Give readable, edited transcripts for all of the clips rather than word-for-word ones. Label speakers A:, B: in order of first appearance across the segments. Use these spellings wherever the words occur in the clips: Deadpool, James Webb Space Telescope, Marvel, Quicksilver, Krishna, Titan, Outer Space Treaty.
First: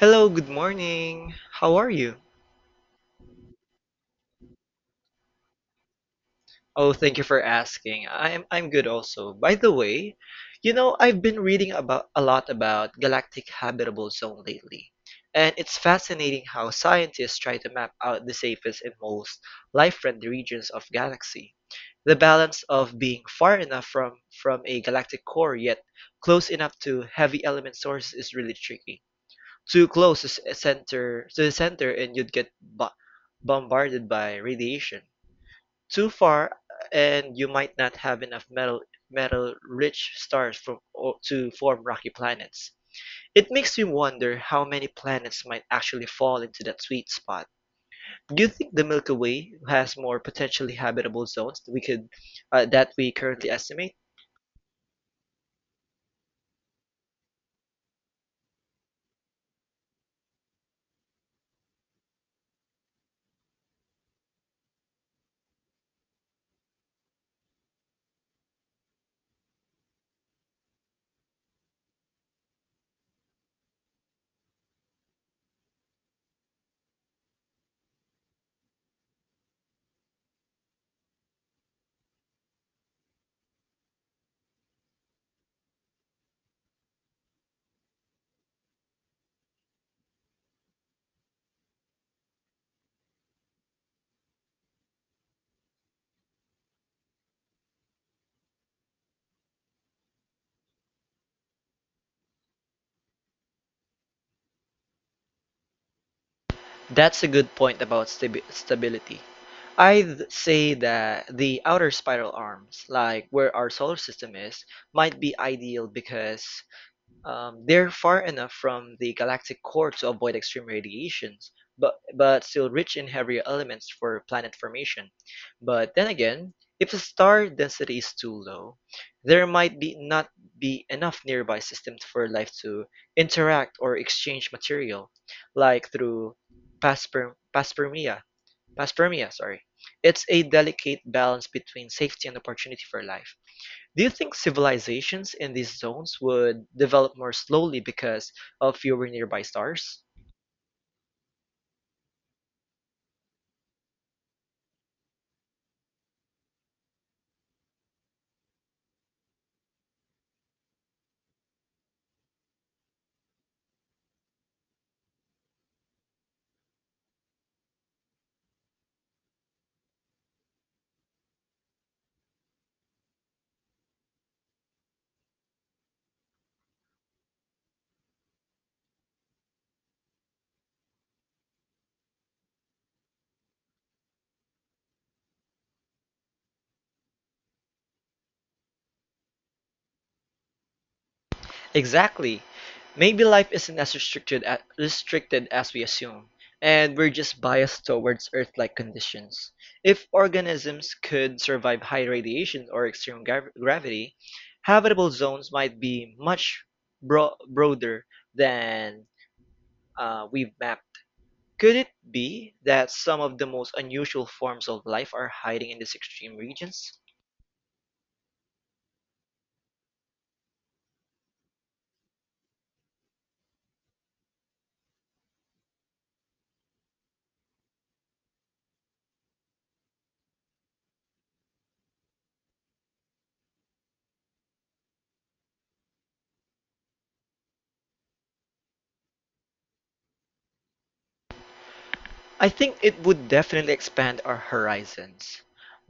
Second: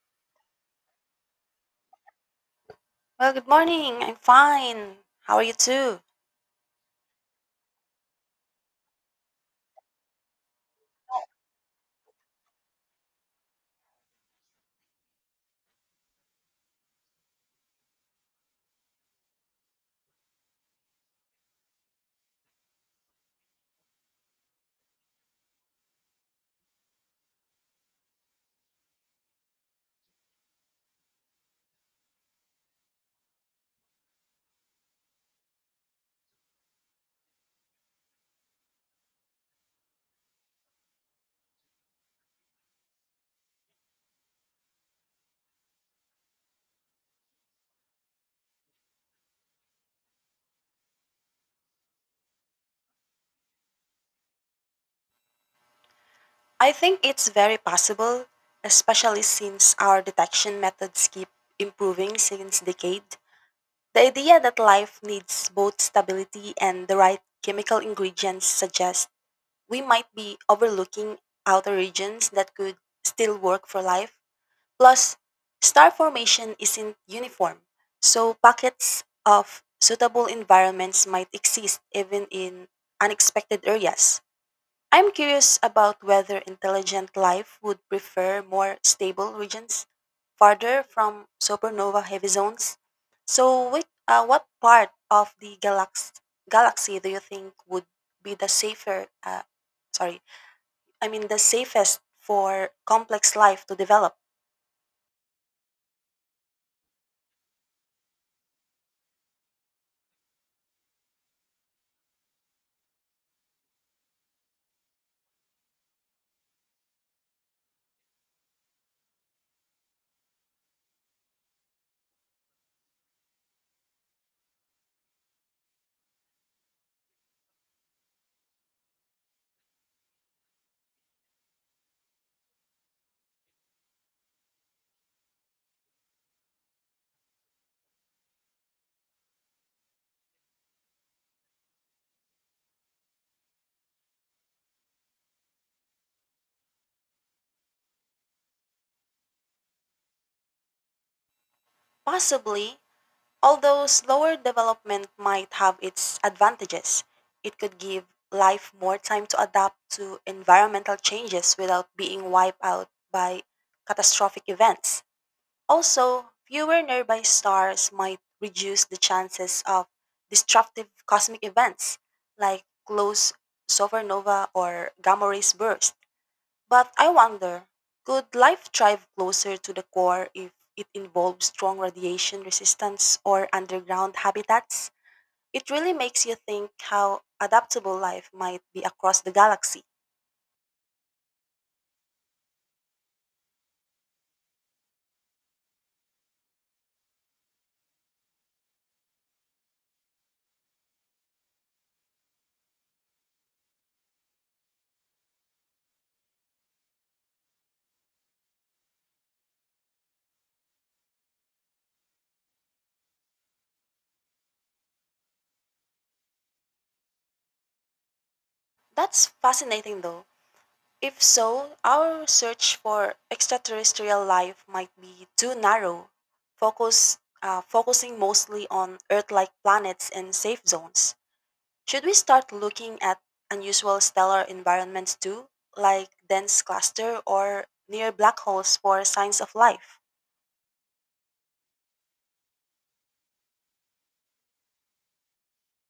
A: Hello, good morning. How are you?
B: Well, good morning. I'm fine. How are you too?
A: Oh, thank you for asking. I'm good also. By the way, I've been reading about a lot about galactic habitable zone lately. And it's fascinating how scientists try to map out the safest and most life-friendly regions of galaxy. The balance of being far enough from a galactic core yet close enough to heavy element sources is really tricky. Too close to center to the center and you'd get bombarded by radiation. Too far and you might not have enough metal rich stars to form rocky planets. It makes me wonder how many planets might actually fall into that sweet spot. Do you think the Milky Way has more potentially habitable zones that we could that we currently estimate?
B: I think it's very possible, especially since our detection methods keep improving since decade. The idea that life needs both stability and the right chemical ingredients suggests we might be overlooking outer regions that could still work for life. Plus, star formation isn't uniform, so pockets of suitable environments might exist even in unexpected areas. I'm curious about whether intelligent life would prefer more stable regions farther from supernova heavy zones. So, which, what part of the galaxy do you think would be the safer? Sorry, I mean the safest for complex life to develop?
A: That's a good point about stability. I'd say that the outer spiral arms, like where our solar system is, might be ideal because they're far enough from the galactic core to avoid extreme radiations, but still rich in heavier elements for planet formation. But then again, if the star density is too low, there might be not be enough nearby systems for life to interact or exchange material, like through panspermia. Panspermia, sorry. It's a delicate balance between safety and opportunity for life. Do you think civilizations in these zones would develop more slowly because of fewer nearby stars?
B: Possibly. Although slower development might have its advantages, it could give life more time to adapt to environmental changes without being wiped out by catastrophic events. Also, fewer nearby stars might reduce the chances of destructive cosmic events like close supernova or gamma rays bursts. But I wonder, could life thrive closer to the core if it involves strong radiation resistance or underground habitats? It really makes you think how adaptable life might be across the galaxy.
A: Exactly. Maybe life isn't as restricted as restricted as we assume, and we're just biased towards Earth-like conditions. If organisms could survive high radiation or extreme gravity, habitable zones might be much broader than we've mapped. Could it be that some of the most unusual forms of life are hiding in these extreme regions?
B: That's fascinating though. If so, our search for extraterrestrial life might be too narrow, focusing mostly on Earth like planets and safe zones. Should we start looking at unusual stellar environments too, like dense cluster or near black holes for signs of life?
A: I think it would definitely expand our horizons.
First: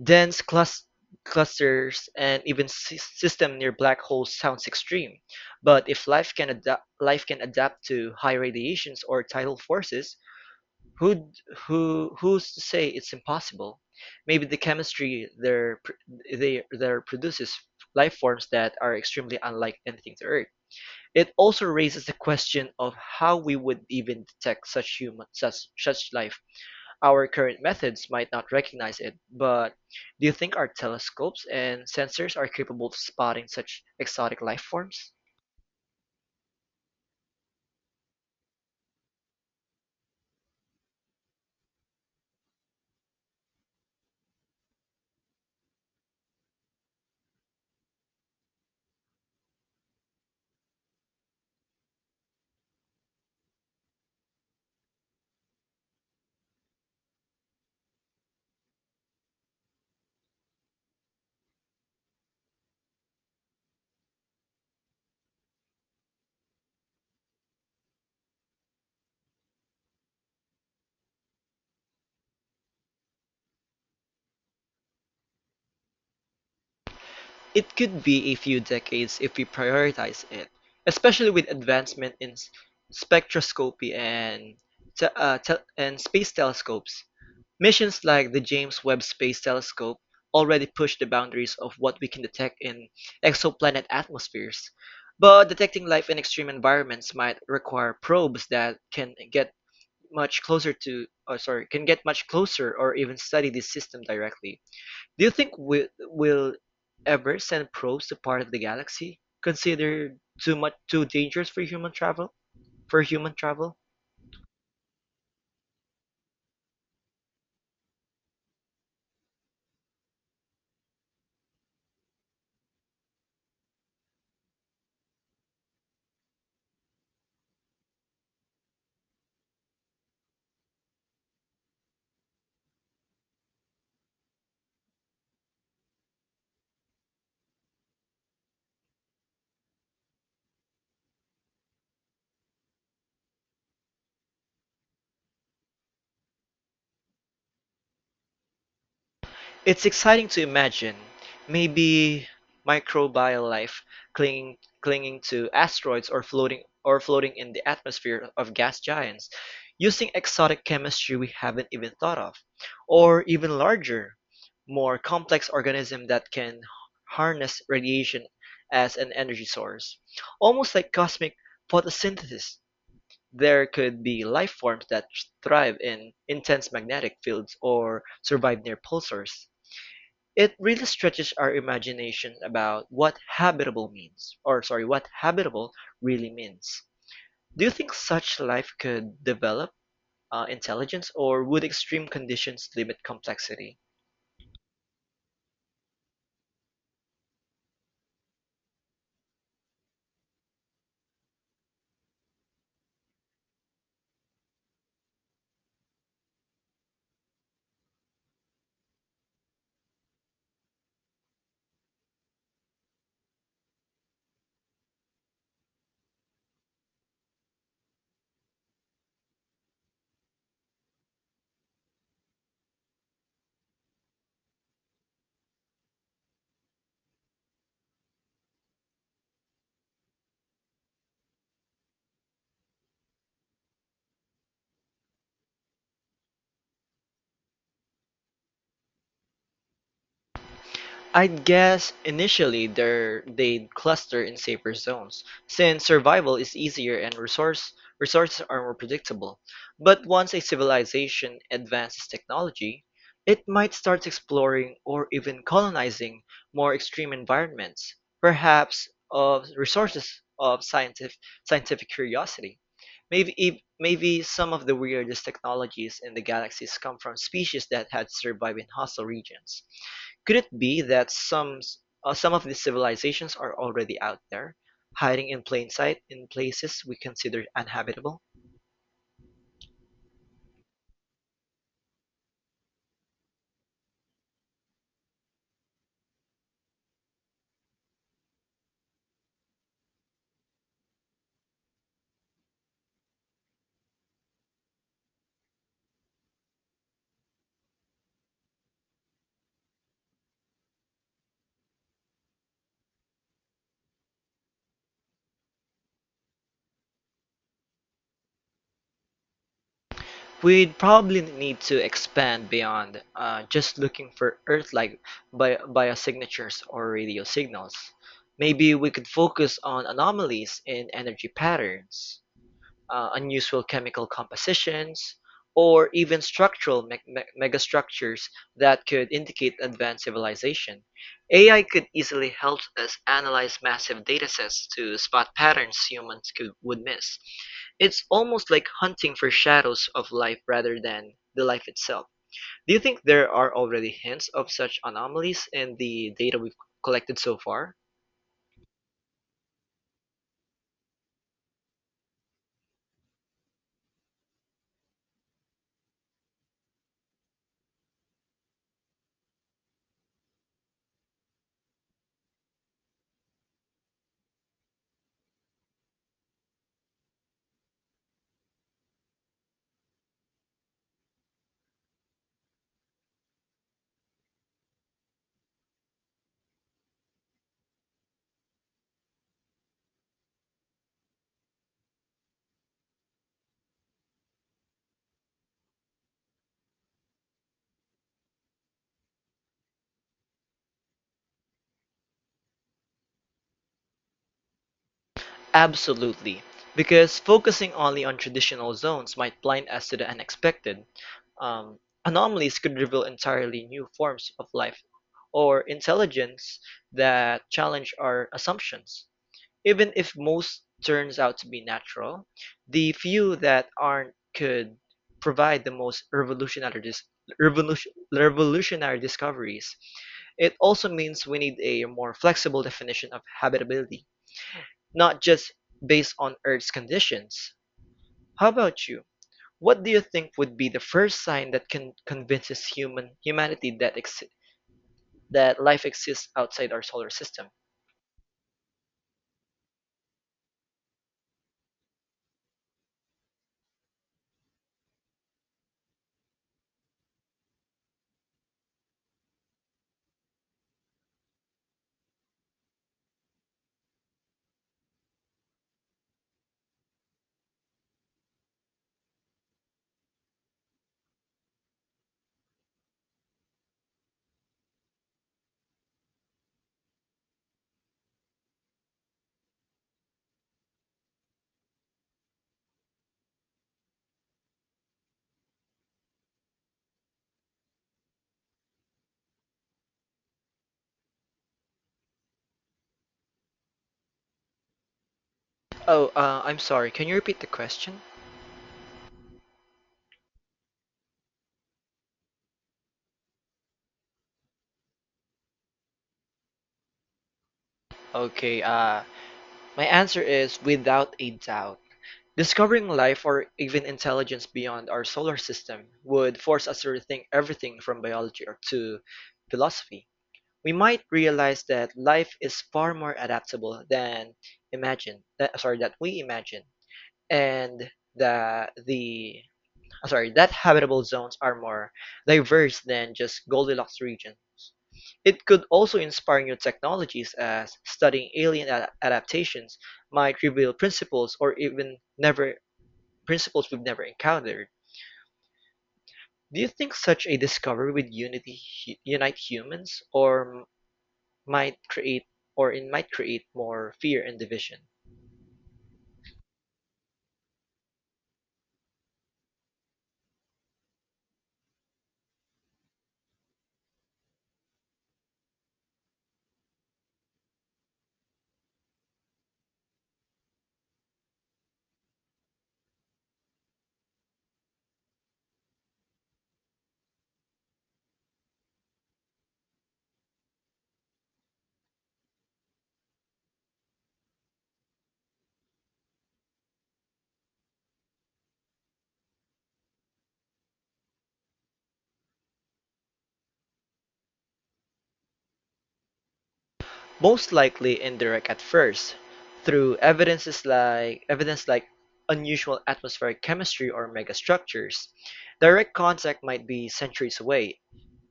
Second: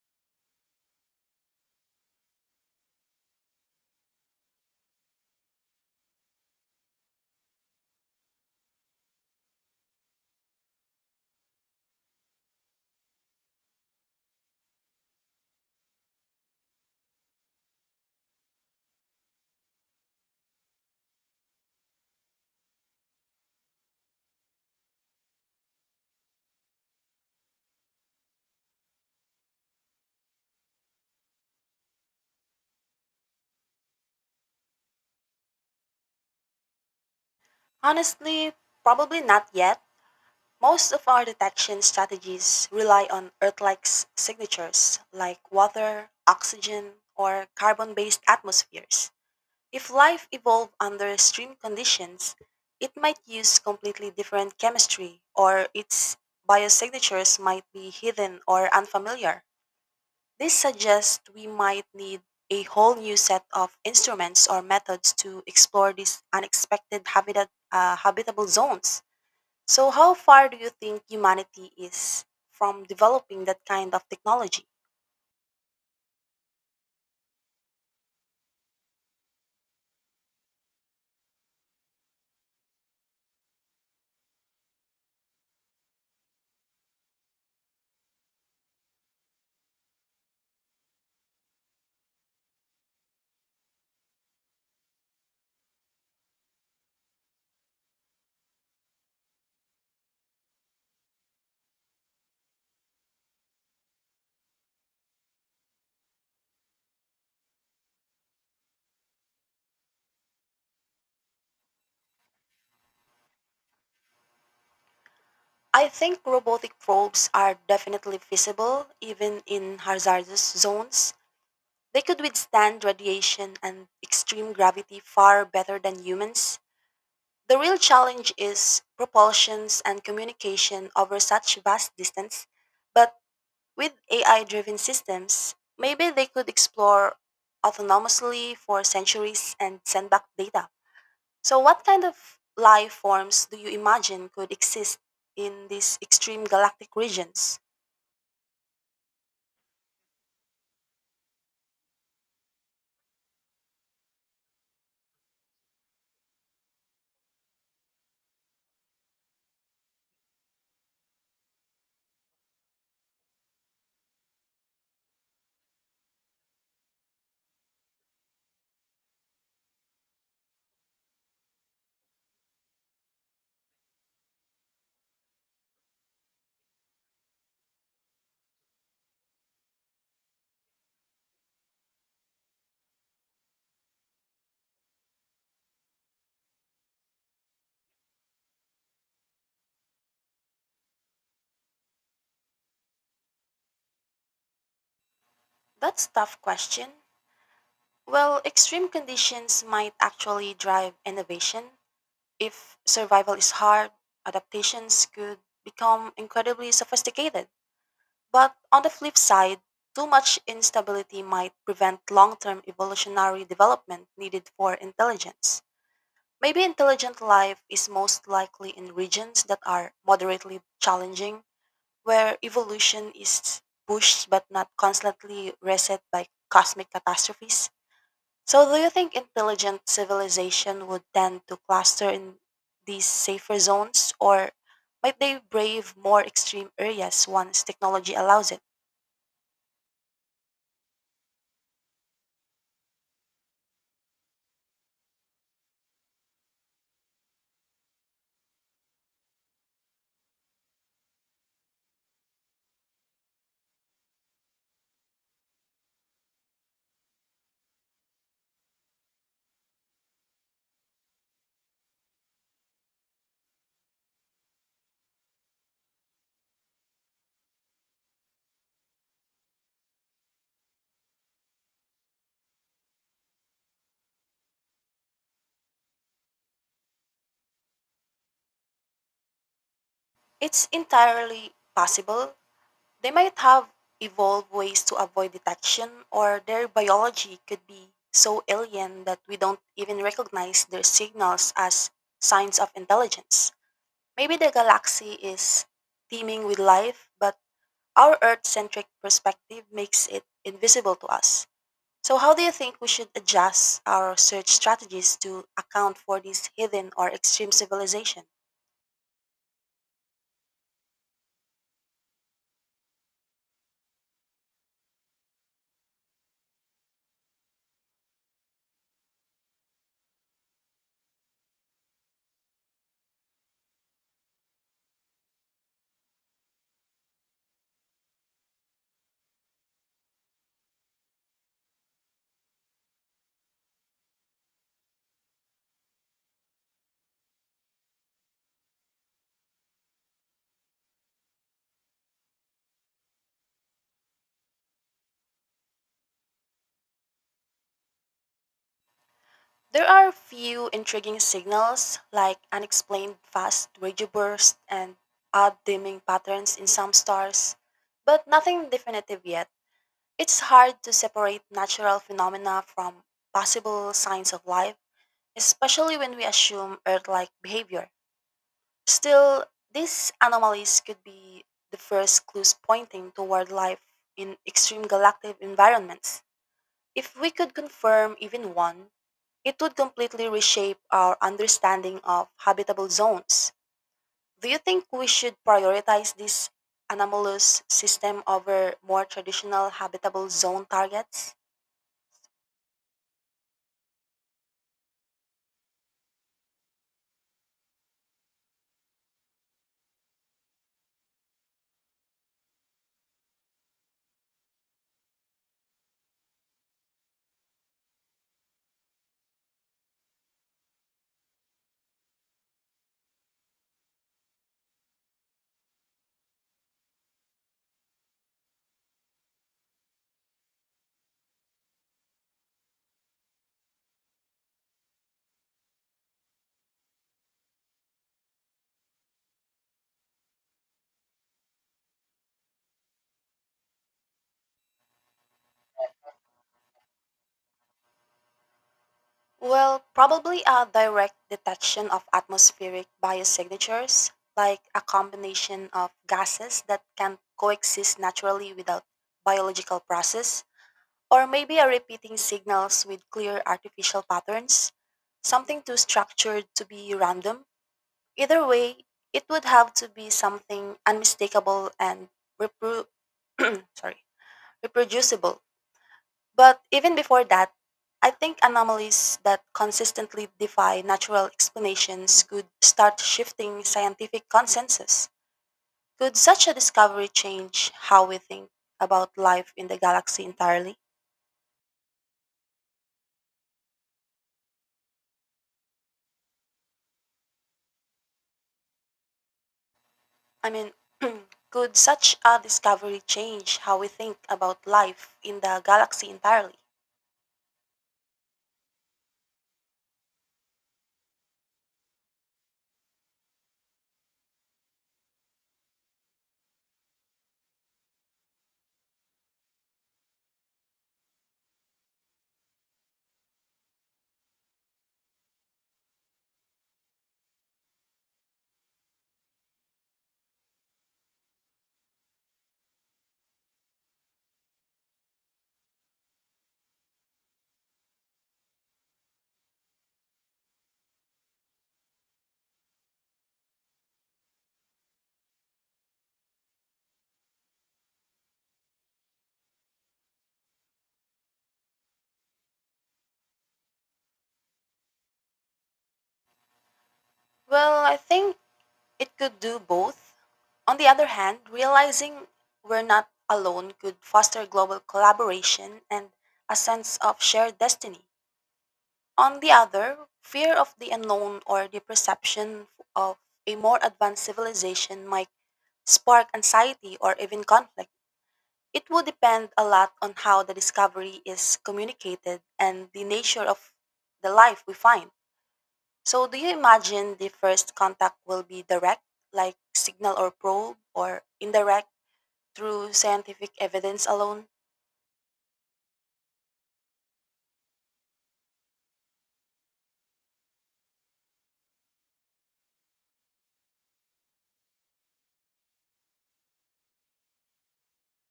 A: Dense clusters and even system near black holes sounds extreme, but if life can adapt, life can adapt to high radiations or tidal forces, who who who's to say it's impossible? Maybe the chemistry they there produces life forms that are extremely unlike anything to Earth. It also raises the question of how we would even detect such life. Our current methods might not recognize it, but do you think our telescopes and sensors are capable of spotting such exotic life forms?
B: Honestly, probably not yet. Most of our detection strategies rely on Earth-like signatures like water, oxygen, or carbon-based atmospheres. If life evolved under extreme conditions, it might use completely different chemistry or its biosignatures might be hidden or unfamiliar. This suggests we might need a whole new set of instruments or methods to explore these unexpected habitable zones. So, how far do you think humanity is from developing that kind of technology?
A: It could be a few decades if we prioritize it, especially with advancement in spectroscopy and and space telescopes. Missions like the James Webb Space Telescope already push the boundaries of what we can detect in exoplanet atmospheres, but detecting life in extreme environments might require probes that can get much closer to, or sorry, can get much closer or even study this system directly. Do you think we will ever send probes to part of the galaxy considered too dangerous for human travel? For human travel?
B: I think robotic probes are definitely feasible, even in hazardous zones. They could withstand radiation and extreme gravity far better than humans. The real challenge is propulsions and communication over such vast distance, but with AI driven systems, maybe they could explore autonomously for centuries and send back data. So, what kind of life forms do you imagine could exist in these extreme galactic regions?
A: It's exciting to imagine. Maybe microbial life clinging to asteroids or floating in the atmosphere of gas giants, using exotic chemistry we haven't even thought of, or even larger, more complex organism that can harness radiation as an energy source. Almost like cosmic photosynthesis, there could be life forms that thrive in intense magnetic fields or survive near pulsars. It really stretches our imagination about what habitable really means. Do you think such life could develop intelligence, or would extreme conditions limit complexity?
B: That's a tough question. Well, extreme conditions might actually drive innovation. If survival is hard, adaptations could become incredibly sophisticated. But on the flip side, too much instability might prevent long term evolutionary development needed for intelligence. Maybe intelligent life is most likely in regions that are moderately challenging, where evolution is pushed but not constantly reset by cosmic catastrophes. So, do you think intelligent civilization would tend to cluster in these safer zones, or might they brave more extreme areas once technology allows it?
A: I'd guess initially they'd cluster in safer zones, since survival is easier and resources are more predictable. But once a civilization advances technology, it might start exploring or even colonizing more extreme environments, perhaps of resources of scientific curiosity. Maybe some of the weirdest technologies in the galaxies come from species that had survived in hostile regions. Could it be that some of these civilizations are already out there, hiding in plain sight in places we consider uninhabitable?
B: It's entirely possible. They might have evolved ways to avoid detection, or their biology could be so alien that we don't even recognize their signals as signs of intelligence. Maybe the galaxy is teeming with life, but our Earth centric perspective makes it invisible to us. So, how do you think we should adjust our search strategies to account for these hidden or extreme civilization?
A: We'd probably need to expand beyond just looking for Earth-like biosignatures or radio signals. Maybe we could focus on anomalies in energy patterns unusual chemical compositions, or even structural megastructures that could indicate advanced civilization. AI could easily help us analyze massive datasets to spot patterns would miss. It's almost like hunting for shadows of life rather than the life itself. Do you think there are already hints of such anomalies in the data we've collected so far?
B: There are a few intriguing signals like unexplained fast radio bursts and odd dimming patterns in some stars, but nothing definitive yet. It's hard to separate natural phenomena from possible signs of life, especially when we assume Earth like behavior. Still, these anomalies could be the first clues pointing toward life in extreme galactic environments. If we could confirm even one, it would completely reshape our understanding of habitable zones. Do you think we should prioritize this anomalous system over more traditional habitable zone targets?
A: Absolutely, because focusing only on traditional zones might blind us to the unexpected. Um, Anomalies could reveal entirely new forms of life or intelligence that challenge our assumptions. Even if most turns out to be natural, the few that aren't could provide the most revolutionary discoveries. It also means we need a more flexible definition of habitability, not just based on Earth's conditions. How about you? What do you think would be the first sign that can convinces humanity that life exists outside our solar system?
B: Well, probably a direct detection of atmospheric biosignatures, like a combination of gases that can coexist naturally without biological process, or maybe a repeating signals with clear artificial patterns, something too structured to be random. Either way, it would have to be something unmistakable and repro- sorry, reproducible. But even before that, I think anomalies that consistently defy natural explanations could start shifting scientific consensus. Could such a discovery change how we think about life in the galaxy entirely?
A: Oh, I'm sorry. Can you repeat the question?
B: I mean, could such a discovery change how we think about life in the galaxy entirely?
A: Okay. My answer is without a doubt. Discovering life or even intelligence beyond our solar system would force us to rethink everything from biology to philosophy. We might realize that life is far more adaptable than imagine that sorry that we imagine, and that the sorry that habitable zones are more diverse than just goldilocks region. It could also inspire new technologies as studying alien adaptations might reveal principles we've never encountered. Do you think such a discovery would unity unite humans might create or it might create more fear and division.
B: Well, I think it could do both. On the other hand, realizing we're not alone could foster global collaboration and a sense of shared destiny. On the other, fear of the unknown or the perception of a more advanced civilization might spark anxiety or even conflict. It would depend a lot on how the discovery is communicated and the nature of the life we find. So, do you imagine the first contact will be direct, like signal or probe, or indirect through scientific evidence alone?
A: Most likely indirect at first, through evidence like unusual atmospheric chemistry or megastructures. Direct contact might be centuries away,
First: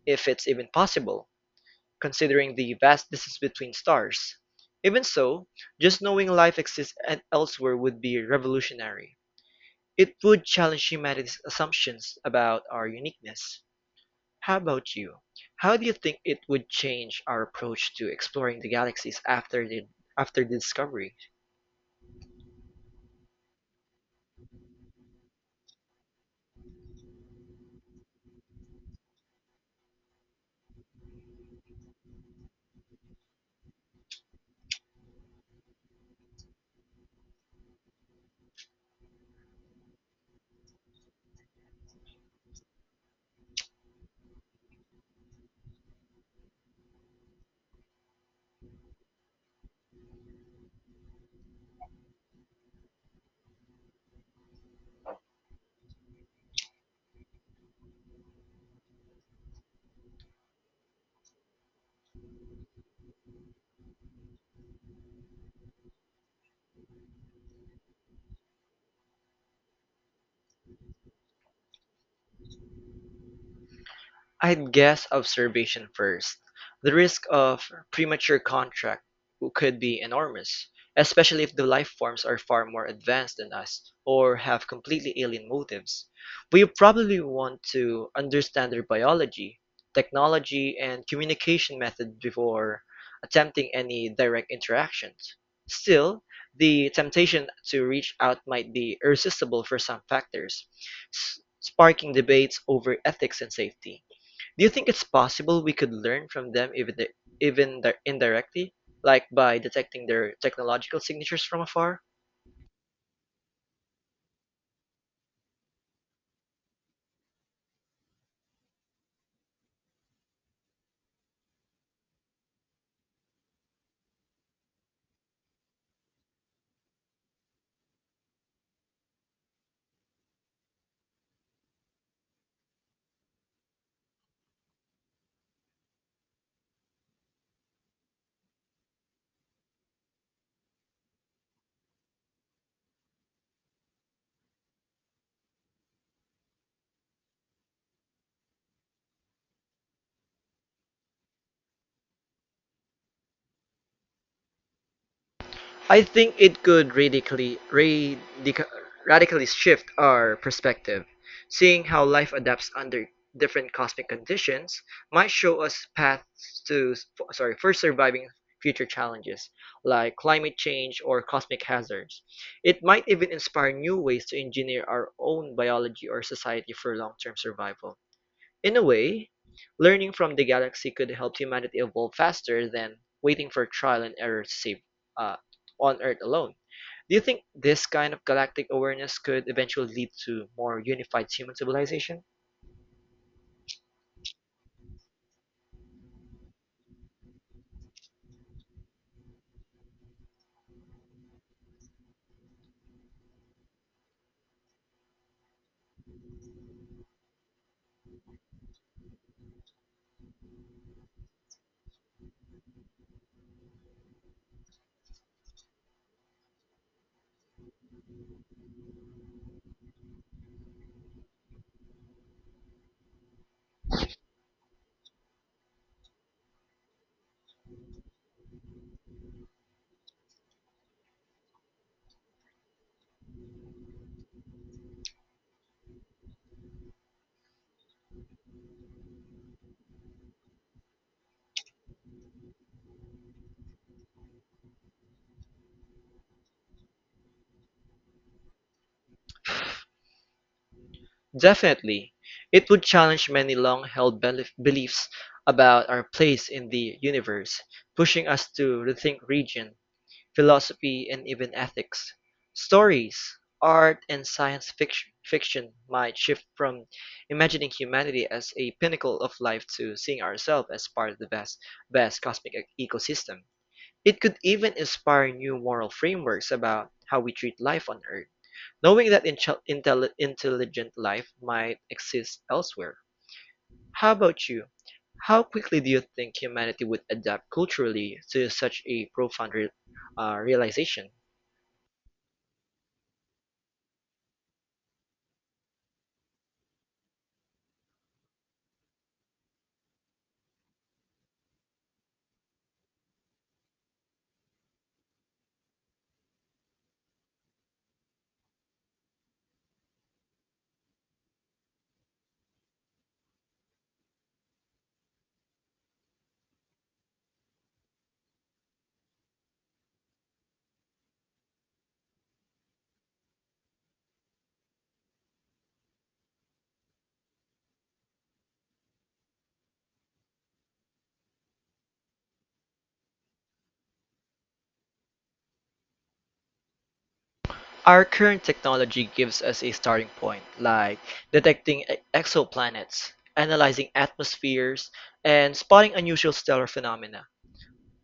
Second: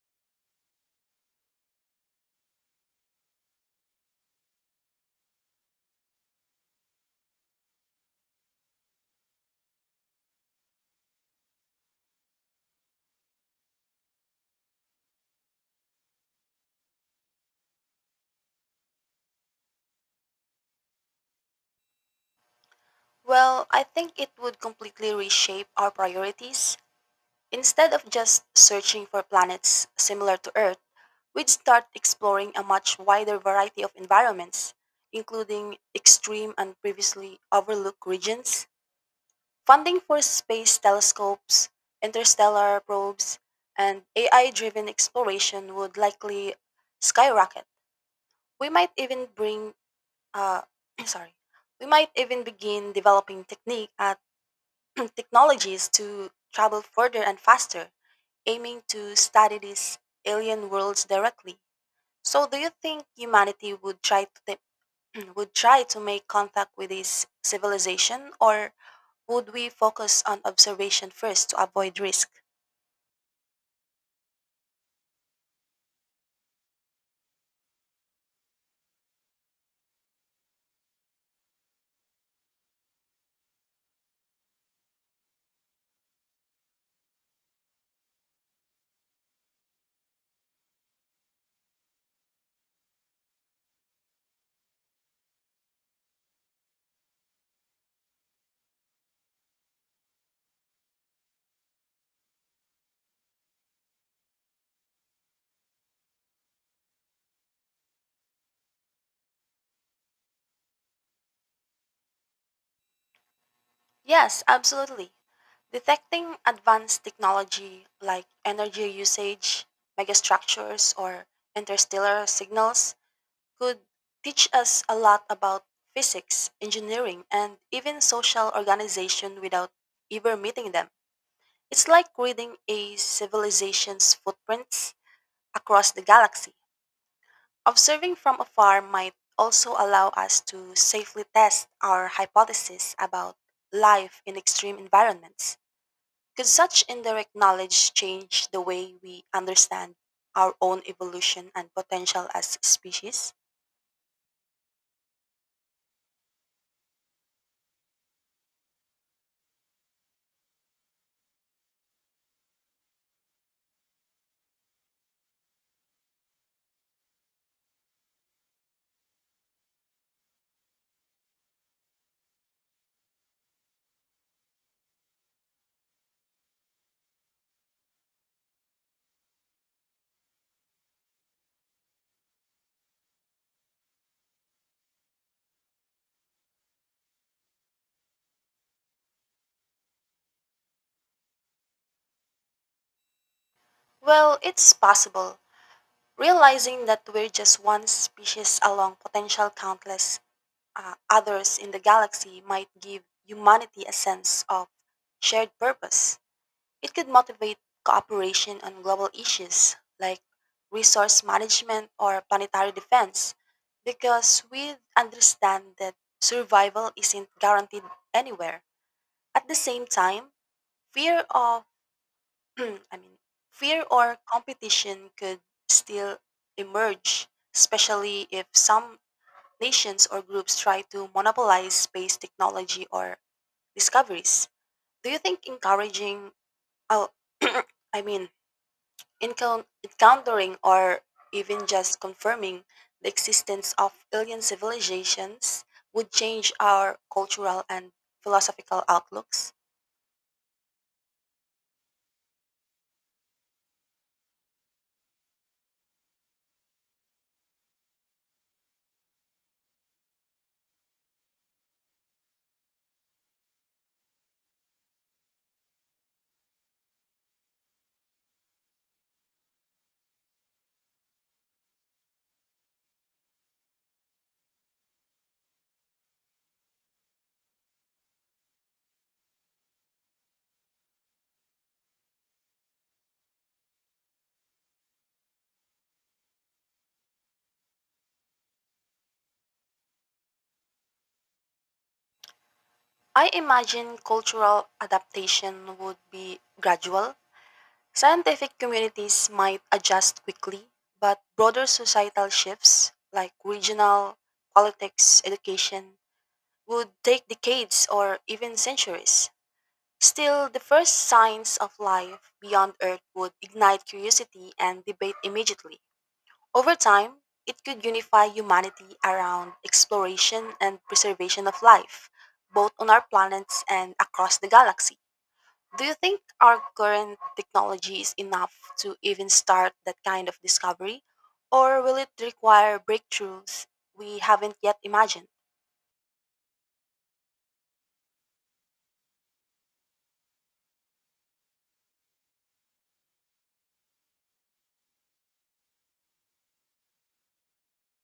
A: if it's even possible, considering the vast distance between stars. Even so, just knowing life exists elsewhere would be revolutionary. It would challenge humanity's assumptions about our uniqueness. How about you? How do you think it would change our approach to exploring the galaxies after the discovery?
B: Well, I think it would completely reshape our priorities. Instead of just searching for planets similar to Earth, we'd start exploring a much wider variety of environments, including extreme and previously overlooked regions. Funding for space telescopes, interstellar probes, and AI driven exploration would likely skyrocket. We might even bring uh, sorry, we might even begin developing technique at technologies to travel further and faster, aiming to study these alien worlds directly. So, do you think humanity would try to would try to make contact with this civilization, or would we focus on observation first to avoid risk?
A: I'd guess observation first. The risk of premature contract could be enormous, especially if the life forms are far more advanced than us or have completely alien motives. We probably want to understand their biology, technology, and communication method before attempting any direct interactions. Still, the temptation to reach out might be irresistible for some factors, sparking debates over ethics and safety. Do you think it's possible we could learn from them even the, even di- indirectly, like by detecting their technological signatures from afar?
B: Yes, absolutely. Detecting advanced technology like energy usage, megastructures, or interstellar signals could teach us a lot about physics, engineering, and even social organization without ever meeting them. It's like reading a civilization's footprints across the galaxy. Observing from afar might also allow us to safely test our hypothesis about life in extreme environments. Could such indirect knowledge change the way we understand our own evolution and potential as species?
A: I think it could radically shift our perspective. Seeing how life adapts under different cosmic conditions might show us paths to sorry for surviving future challenges like climate change or cosmic hazards. It might even inspire new ways to engineer our own biology or society for long-term survival. In a way, learning from the galaxy could help humanity evolve faster than waiting for trial and error to save uh, on Earth alone. Do you think this kind of galactic awareness could eventually lead to more unified human civilization?
B: Well, it's possible. Realizing that we're just one species along potential countless others in the galaxy might give humanity a sense of shared purpose. It could motivate cooperation on global issues like resource management or planetary defense because we understand that survival isn't guaranteed anywhere. At the same time, fear of, Hmm, I mean, fear or competition could still emerge, especially if some nations or groups try to monopolize space technology or discoveries. Do you think encouraging, oh, I mean, encountering or even just confirming the existence of alien civilizations would change our cultural and philosophical outlooks?
A: Definitely. It would challenge many long held beliefs about our place in the universe, pushing us to rethink region philosophy and even ethics. Stories, art, and fiction might shift from imagining humanity as a pinnacle of life to seeing ourselves as part of best cosmic ecosystem. It could even inspire new moral frameworks about how we treat life on Earth, knowing that intelligent life might exist elsewhere. How about you? How quickly do you think humanity would adapt culturally to such a profound realization?
B: I imagine cultural adaptation would be gradual. Scientific communities might adjust quickly, but broader societal shifts like regional politics, education would take decades or even centuries. Still, the first signs of life beyond Earth would ignite curiosity and debate immediately. Over time, it could unify humanity around exploration and preservation of life, both on our planets and across the galaxy. Do you think our current technology is enough to even start that kind of discovery? Or will it require breakthroughs we haven't yet imagined?
A: Our current technology gives us a starting point, like detecting exoplanets, analyzing atmospheres, and spotting unusual stellar phenomena.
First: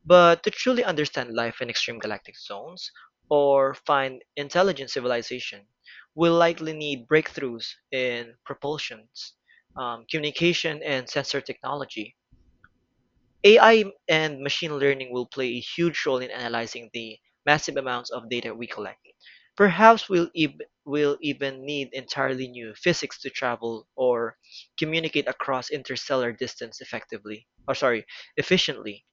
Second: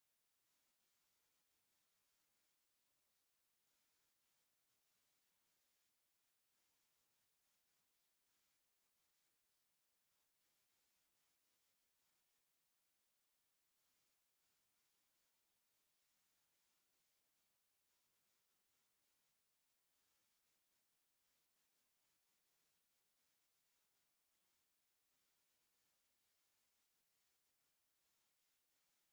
A: But to truly understand life in extreme galactic zones or find intelligent civilization, we'll likely need breakthroughs in propulsions, communication, and sensor technology. AI and machine learning will play a huge role in analyzing the massive amounts of data we collect. Perhaps we'll even need entirely new physics to travel or communicate across interstellar distance efficiently.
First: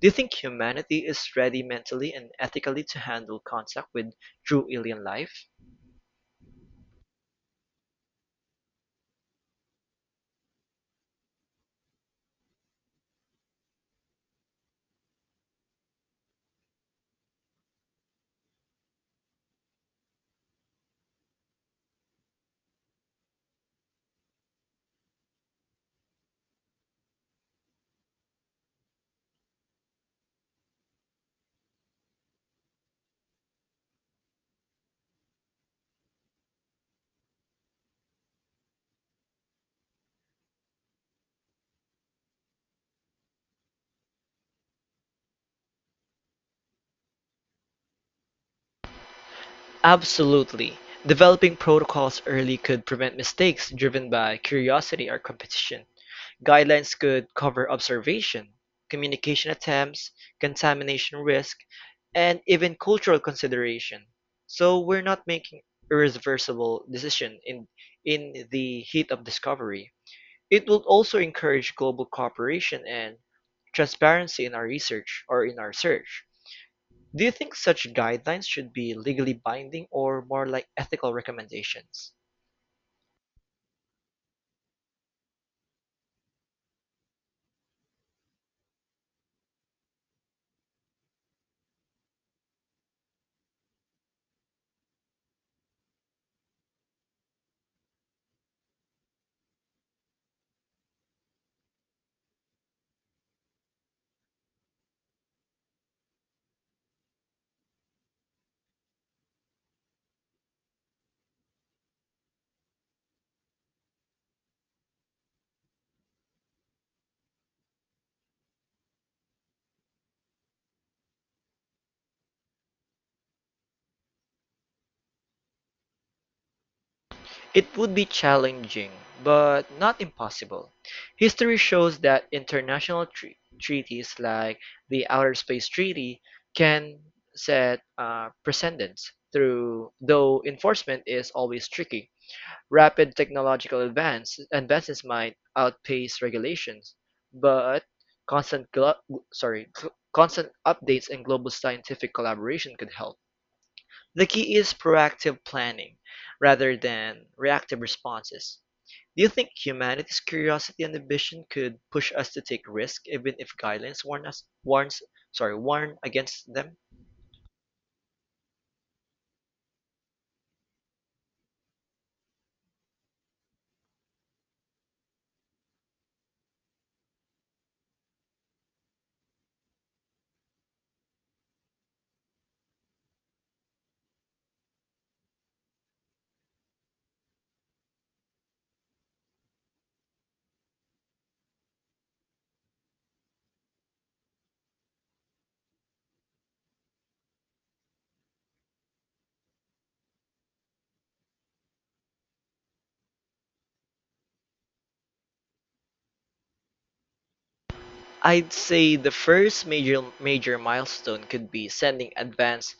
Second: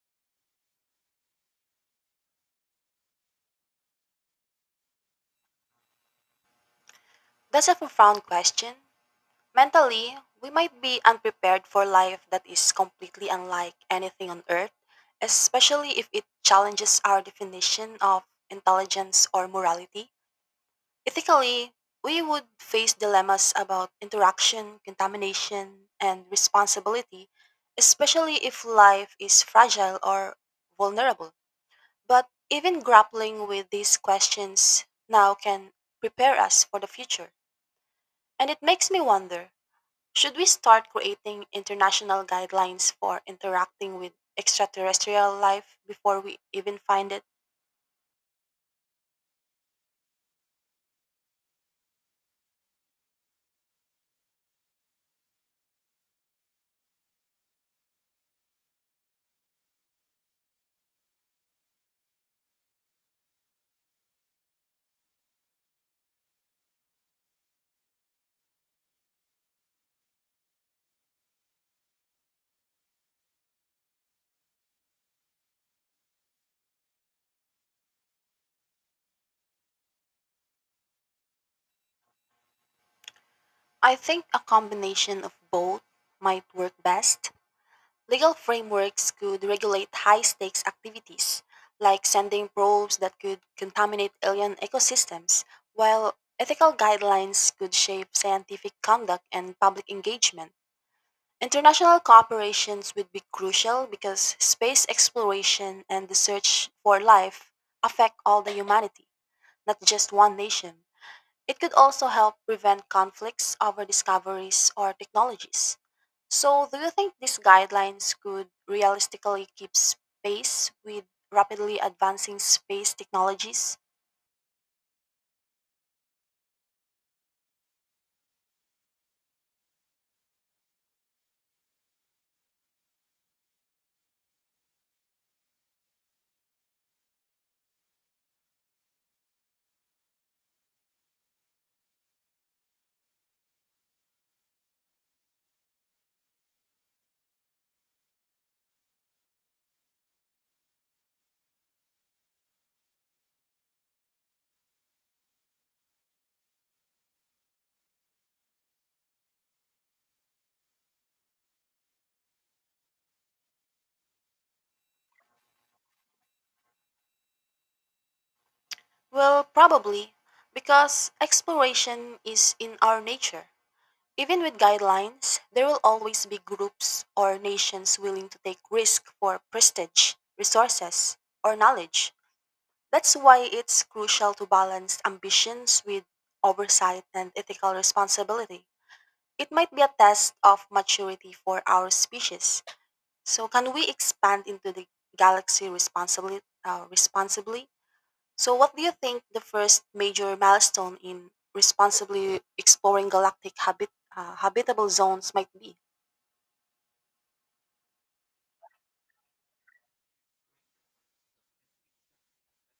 A: Do you think humanity is ready mentally and ethically to handle contact with true alien life?
B: That's a profound question. Mentally, we might be unprepared for life that is completely unlike anything on Earth, especially if it challenges our definition of intelligence or morality. Ethically, we would face dilemmas about interaction, contamination, and responsibility, especially if life is fragile or vulnerable. But even grappling with these questions now can prepare us for the future. And it makes me wonder, should we start creating international guidelines for interacting with extraterrestrial life before we even find it?
A: Absolutely. Developing protocols early could prevent mistakes driven by curiosity or competition. Guidelines could cover observation, communication attempts, contamination risk, and even cultural consideration, so we're not making irreversible decision in the heat of discovery. It will also encourage global cooperation and transparency in our research or in our search. Do you think such guidelines should be legally binding or more like ethical recommendations?
B: I think a combination of both might work best. Legal frameworks could regulate high stakes activities, like sending probes that could contaminate alien ecosystems, while ethical guidelines could shape scientific conduct and public engagement. International cooperations would be crucial because space exploration and the search for life affect all the humanity, not just one nation. It could also help prevent conflicts over discoveries or technologies. So, do you think these guidelines could realistically keep pace with rapidly advancing space technologies?
A: It would be challenging, but not impossible. History shows that international treaties like the Outer Space Treaty can set precedents, though enforcement is always tricky. Rapid technological advances might outpace regulations, but constant, glo- sorry, constant updates and global scientific collaboration could help. The key is proactive planning rather than reactive responses. Do you think humanity's curiosity and ambition could push us to take risks even if guidelines warn us warns sorry, warn against them?
B: Well, probably, because exploration is in our nature. Even with guidelines, there will always be groups or nations willing to take risk for prestige, resources, or knowledge. That's why it's crucial to balance ambitions with oversight and ethical responsibility. It might be a test of maturity for our species. So, can we expand into the galaxy responsibly? So, what do you think the first major milestone in responsibly exploring galactic habitable zones might be?
A: I'd say the first major milestone could be sending advanced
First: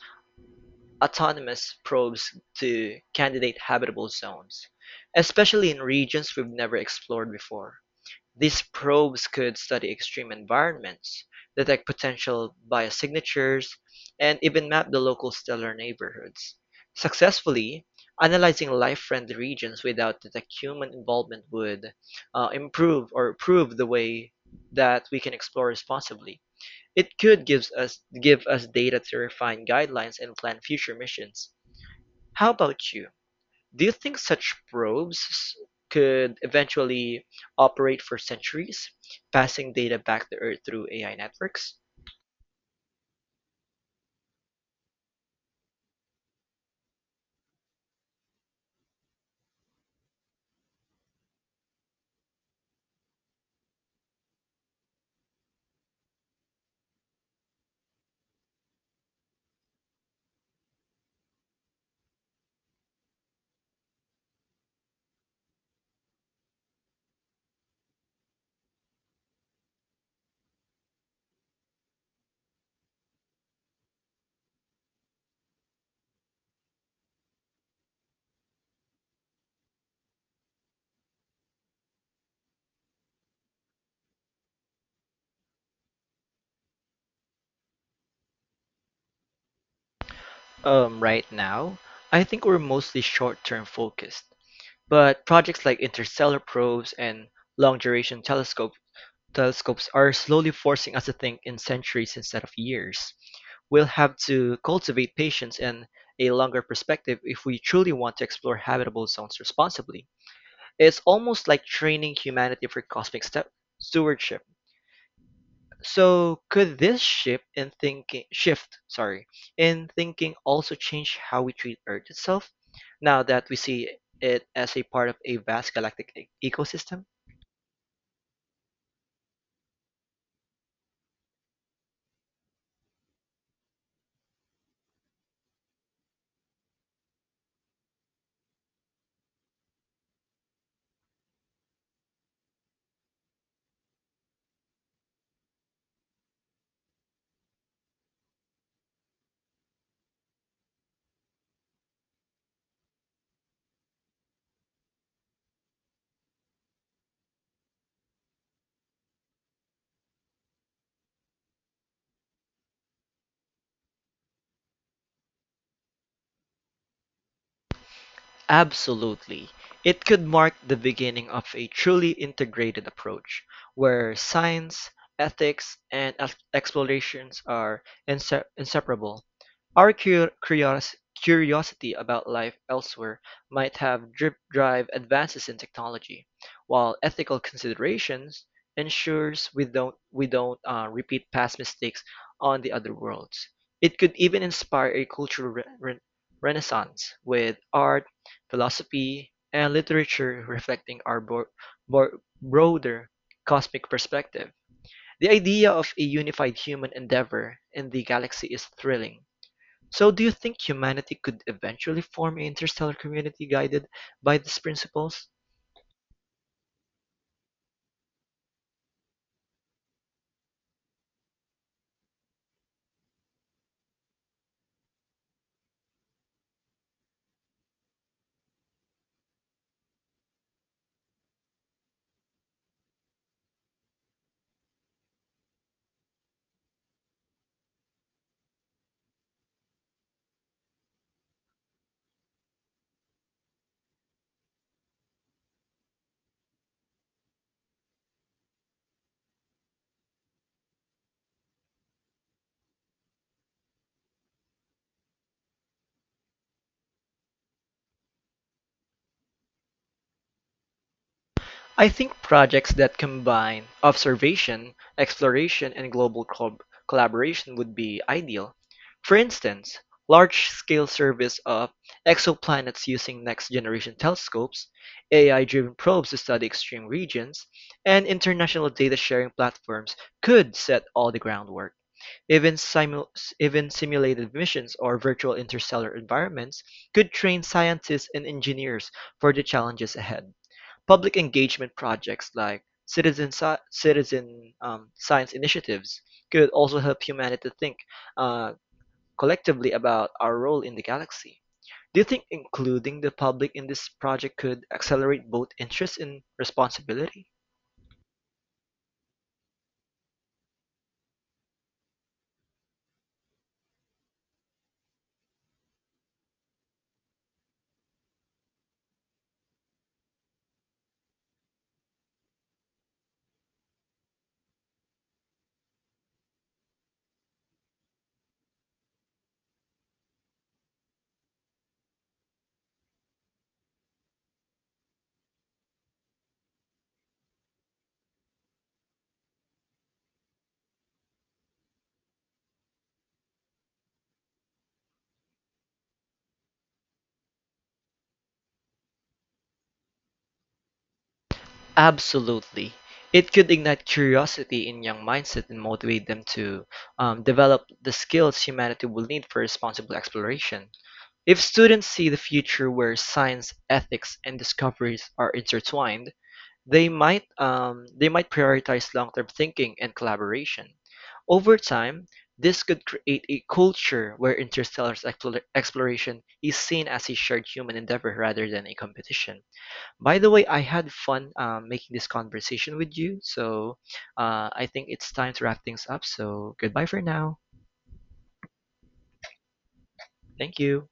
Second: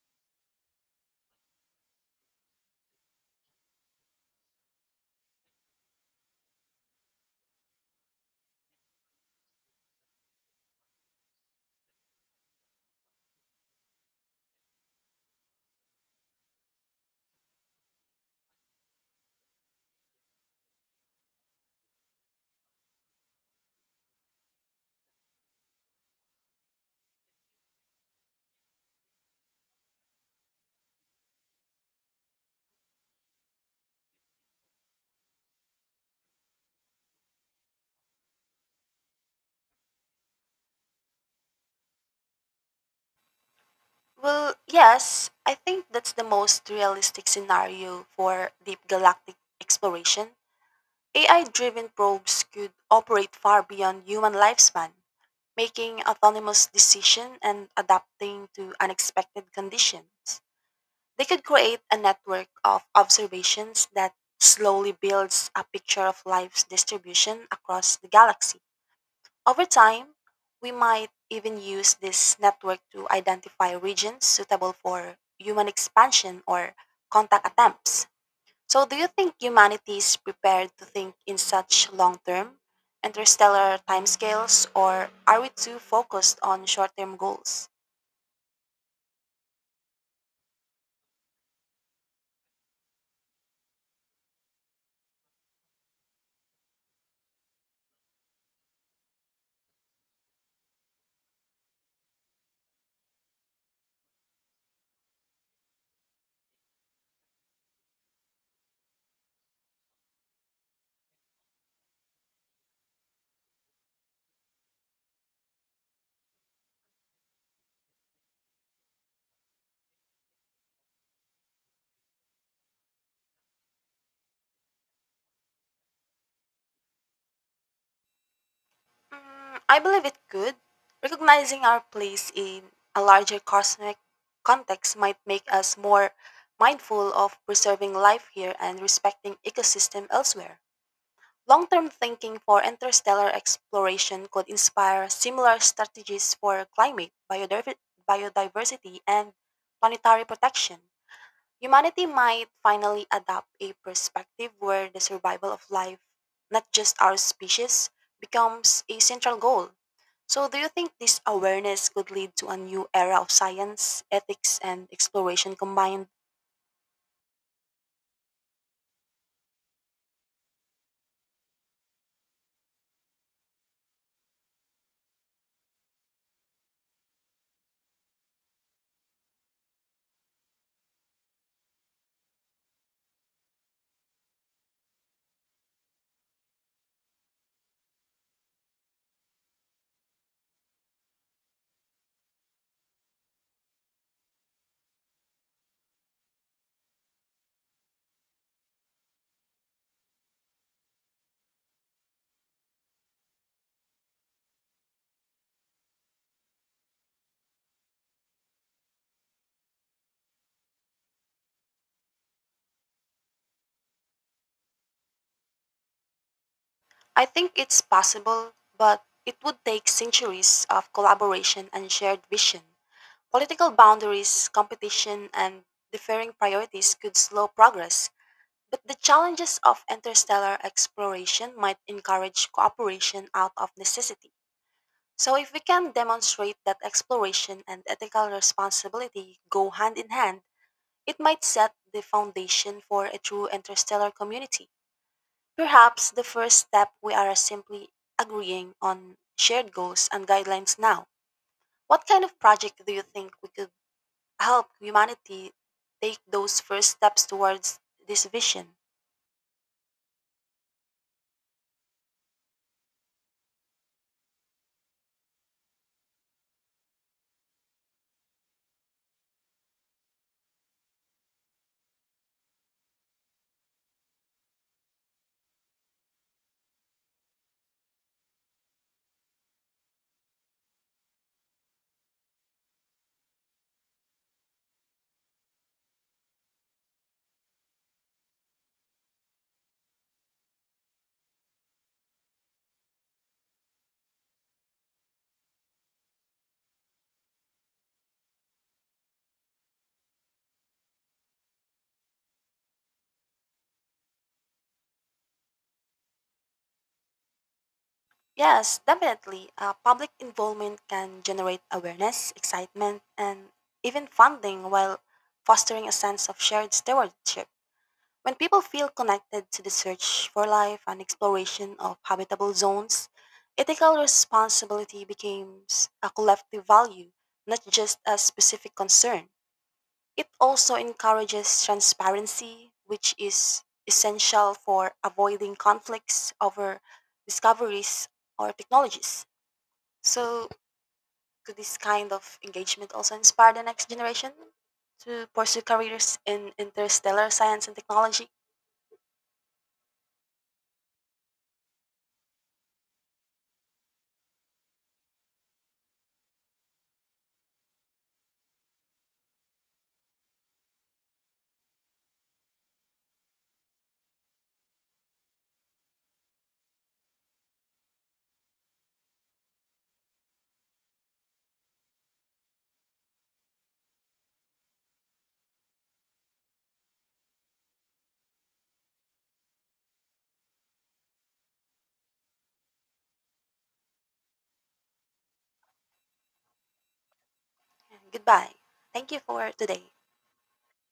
A: autonomous probes to candidate habitable zones, especially in regions we've never explored before. These probes could study extreme environments, detect potential biosignatures, and even map the local stellar neighborhoods, successfully analyzing life-friendly regions without detect human involvement would improve or prove the way that we can explore responsibly. It could give us data to refine guidelines and plan future missions. How about you? Do you think such probes could eventually operate for centuries, passing data back to Earth through AI networks?
B: Well, yes, I think that's the most realistic scenario for deep galactic exploration. AI driven probes could operate far beyond human lifespan, making autonomous decisions and adapting to unexpected conditions. They could create a network of observations that slowly builds a picture of life's distribution across the galaxy. Over time, we might even use this network to identify regions suitable for human expansion or contact attempts. So, do you think humanity is prepared to think in such long term, interstellar timescales, or are we too focused on short term goals?
A: Right now, I think we're mostly short-term focused, but projects like interstellar probes and long-duration telescopes are slowly forcing us to think in centuries instead of years. We'll have to cultivate patience and a longer perspective if we truly want to explore habitable zones responsibly. It's almost like training humanity for cosmic step stewardship. So could this shift in thinking shift, sorry, in thinking also change how we treat Earth itself, now that we see it as a part of a vast galactic ecosystem?
B: Mm, I believe it could. Recognizing our place in a larger cosmic context might make us more mindful of preserving life here and respecting ecosystem elsewhere. Long term thinking for interstellar exploration could inspire similar strategies for climate, biodiversity, and planetary protection. Humanity might finally adopt a perspective where the survival of life, not just our species, becomes a central goal. So, do you think this awareness could lead to a new era of science, ethics, and exploration combined?
A: Absolutely. It could mark the beginning of a truly integrated approach where science, ethics, and explorations are inseparable. Our curiosity about life elsewhere might have drip drive advances in technology, while ethical considerations ensures we don't repeat past mistakes on the other worlds. It could even inspire a cultural renaissance with art, philosophy, and literature reflecting our broader cosmic perspective. The idea of a unified human endeavor in the galaxy is thrilling. So do you think humanity could eventually form an interstellar community guided by these principles?
B: I think it's possible, but it would take centuries of collaboration and shared vision. Political boundaries, competition, and differing priorities could slow progress, but the challenges of interstellar exploration might encourage cooperation out of necessity. So, if we can demonstrate that exploration and ethical responsibility go hand in hand, it might set the foundation for a true interstellar community. Perhaps the first step we are simply agreeing on shared goals and guidelines now. What kind of project do you think we could help humanity take those first steps towards this vision?
A: I think projects that combine observation, exploration, and global collaboration would be ideal. For instance, large-scale surveys of exoplanets using next-generation telescopes, AI-driven probes to study extreme regions, and international data sharing platforms could set all the groundwork. Even simu- Even simulated missions or virtual interstellar environments could train scientists and engineers for the challenges ahead. Public engagement projects like citizen science initiatives could also help humanity think uh, collectively about our role in the galaxy. Do you think including the public in this project could accelerate both interest and responsibility?
B: Yes, definitely. Public involvement can generate awareness, excitement, and even funding while fostering a sense of shared stewardship. When people feel connected to the search for life and exploration of habitable zones, ethical responsibility becomes a collective value, not just a specific concern. It also encourages transparency, which is essential for avoiding conflicts over discoveries or technologies. So, could this kind of engagement also inspire the next generation to pursue careers in interstellar science and technology?
A: Absolutely. It could ignite curiosity in young mindset and motivate them to develop the skills humanity will need for responsible exploration. If students see the future where science, ethics, and discoveries are intertwined, they might prioritize long-term thinking and collaboration. Over time, this could create a culture where exploration is seen as a shared human endeavor rather than a competition. By the way, I had fun making this conversation with you. So I think it's time to wrap things up. So goodbye for now.
B: And goodbye. Thank you for today.
A: Thank you.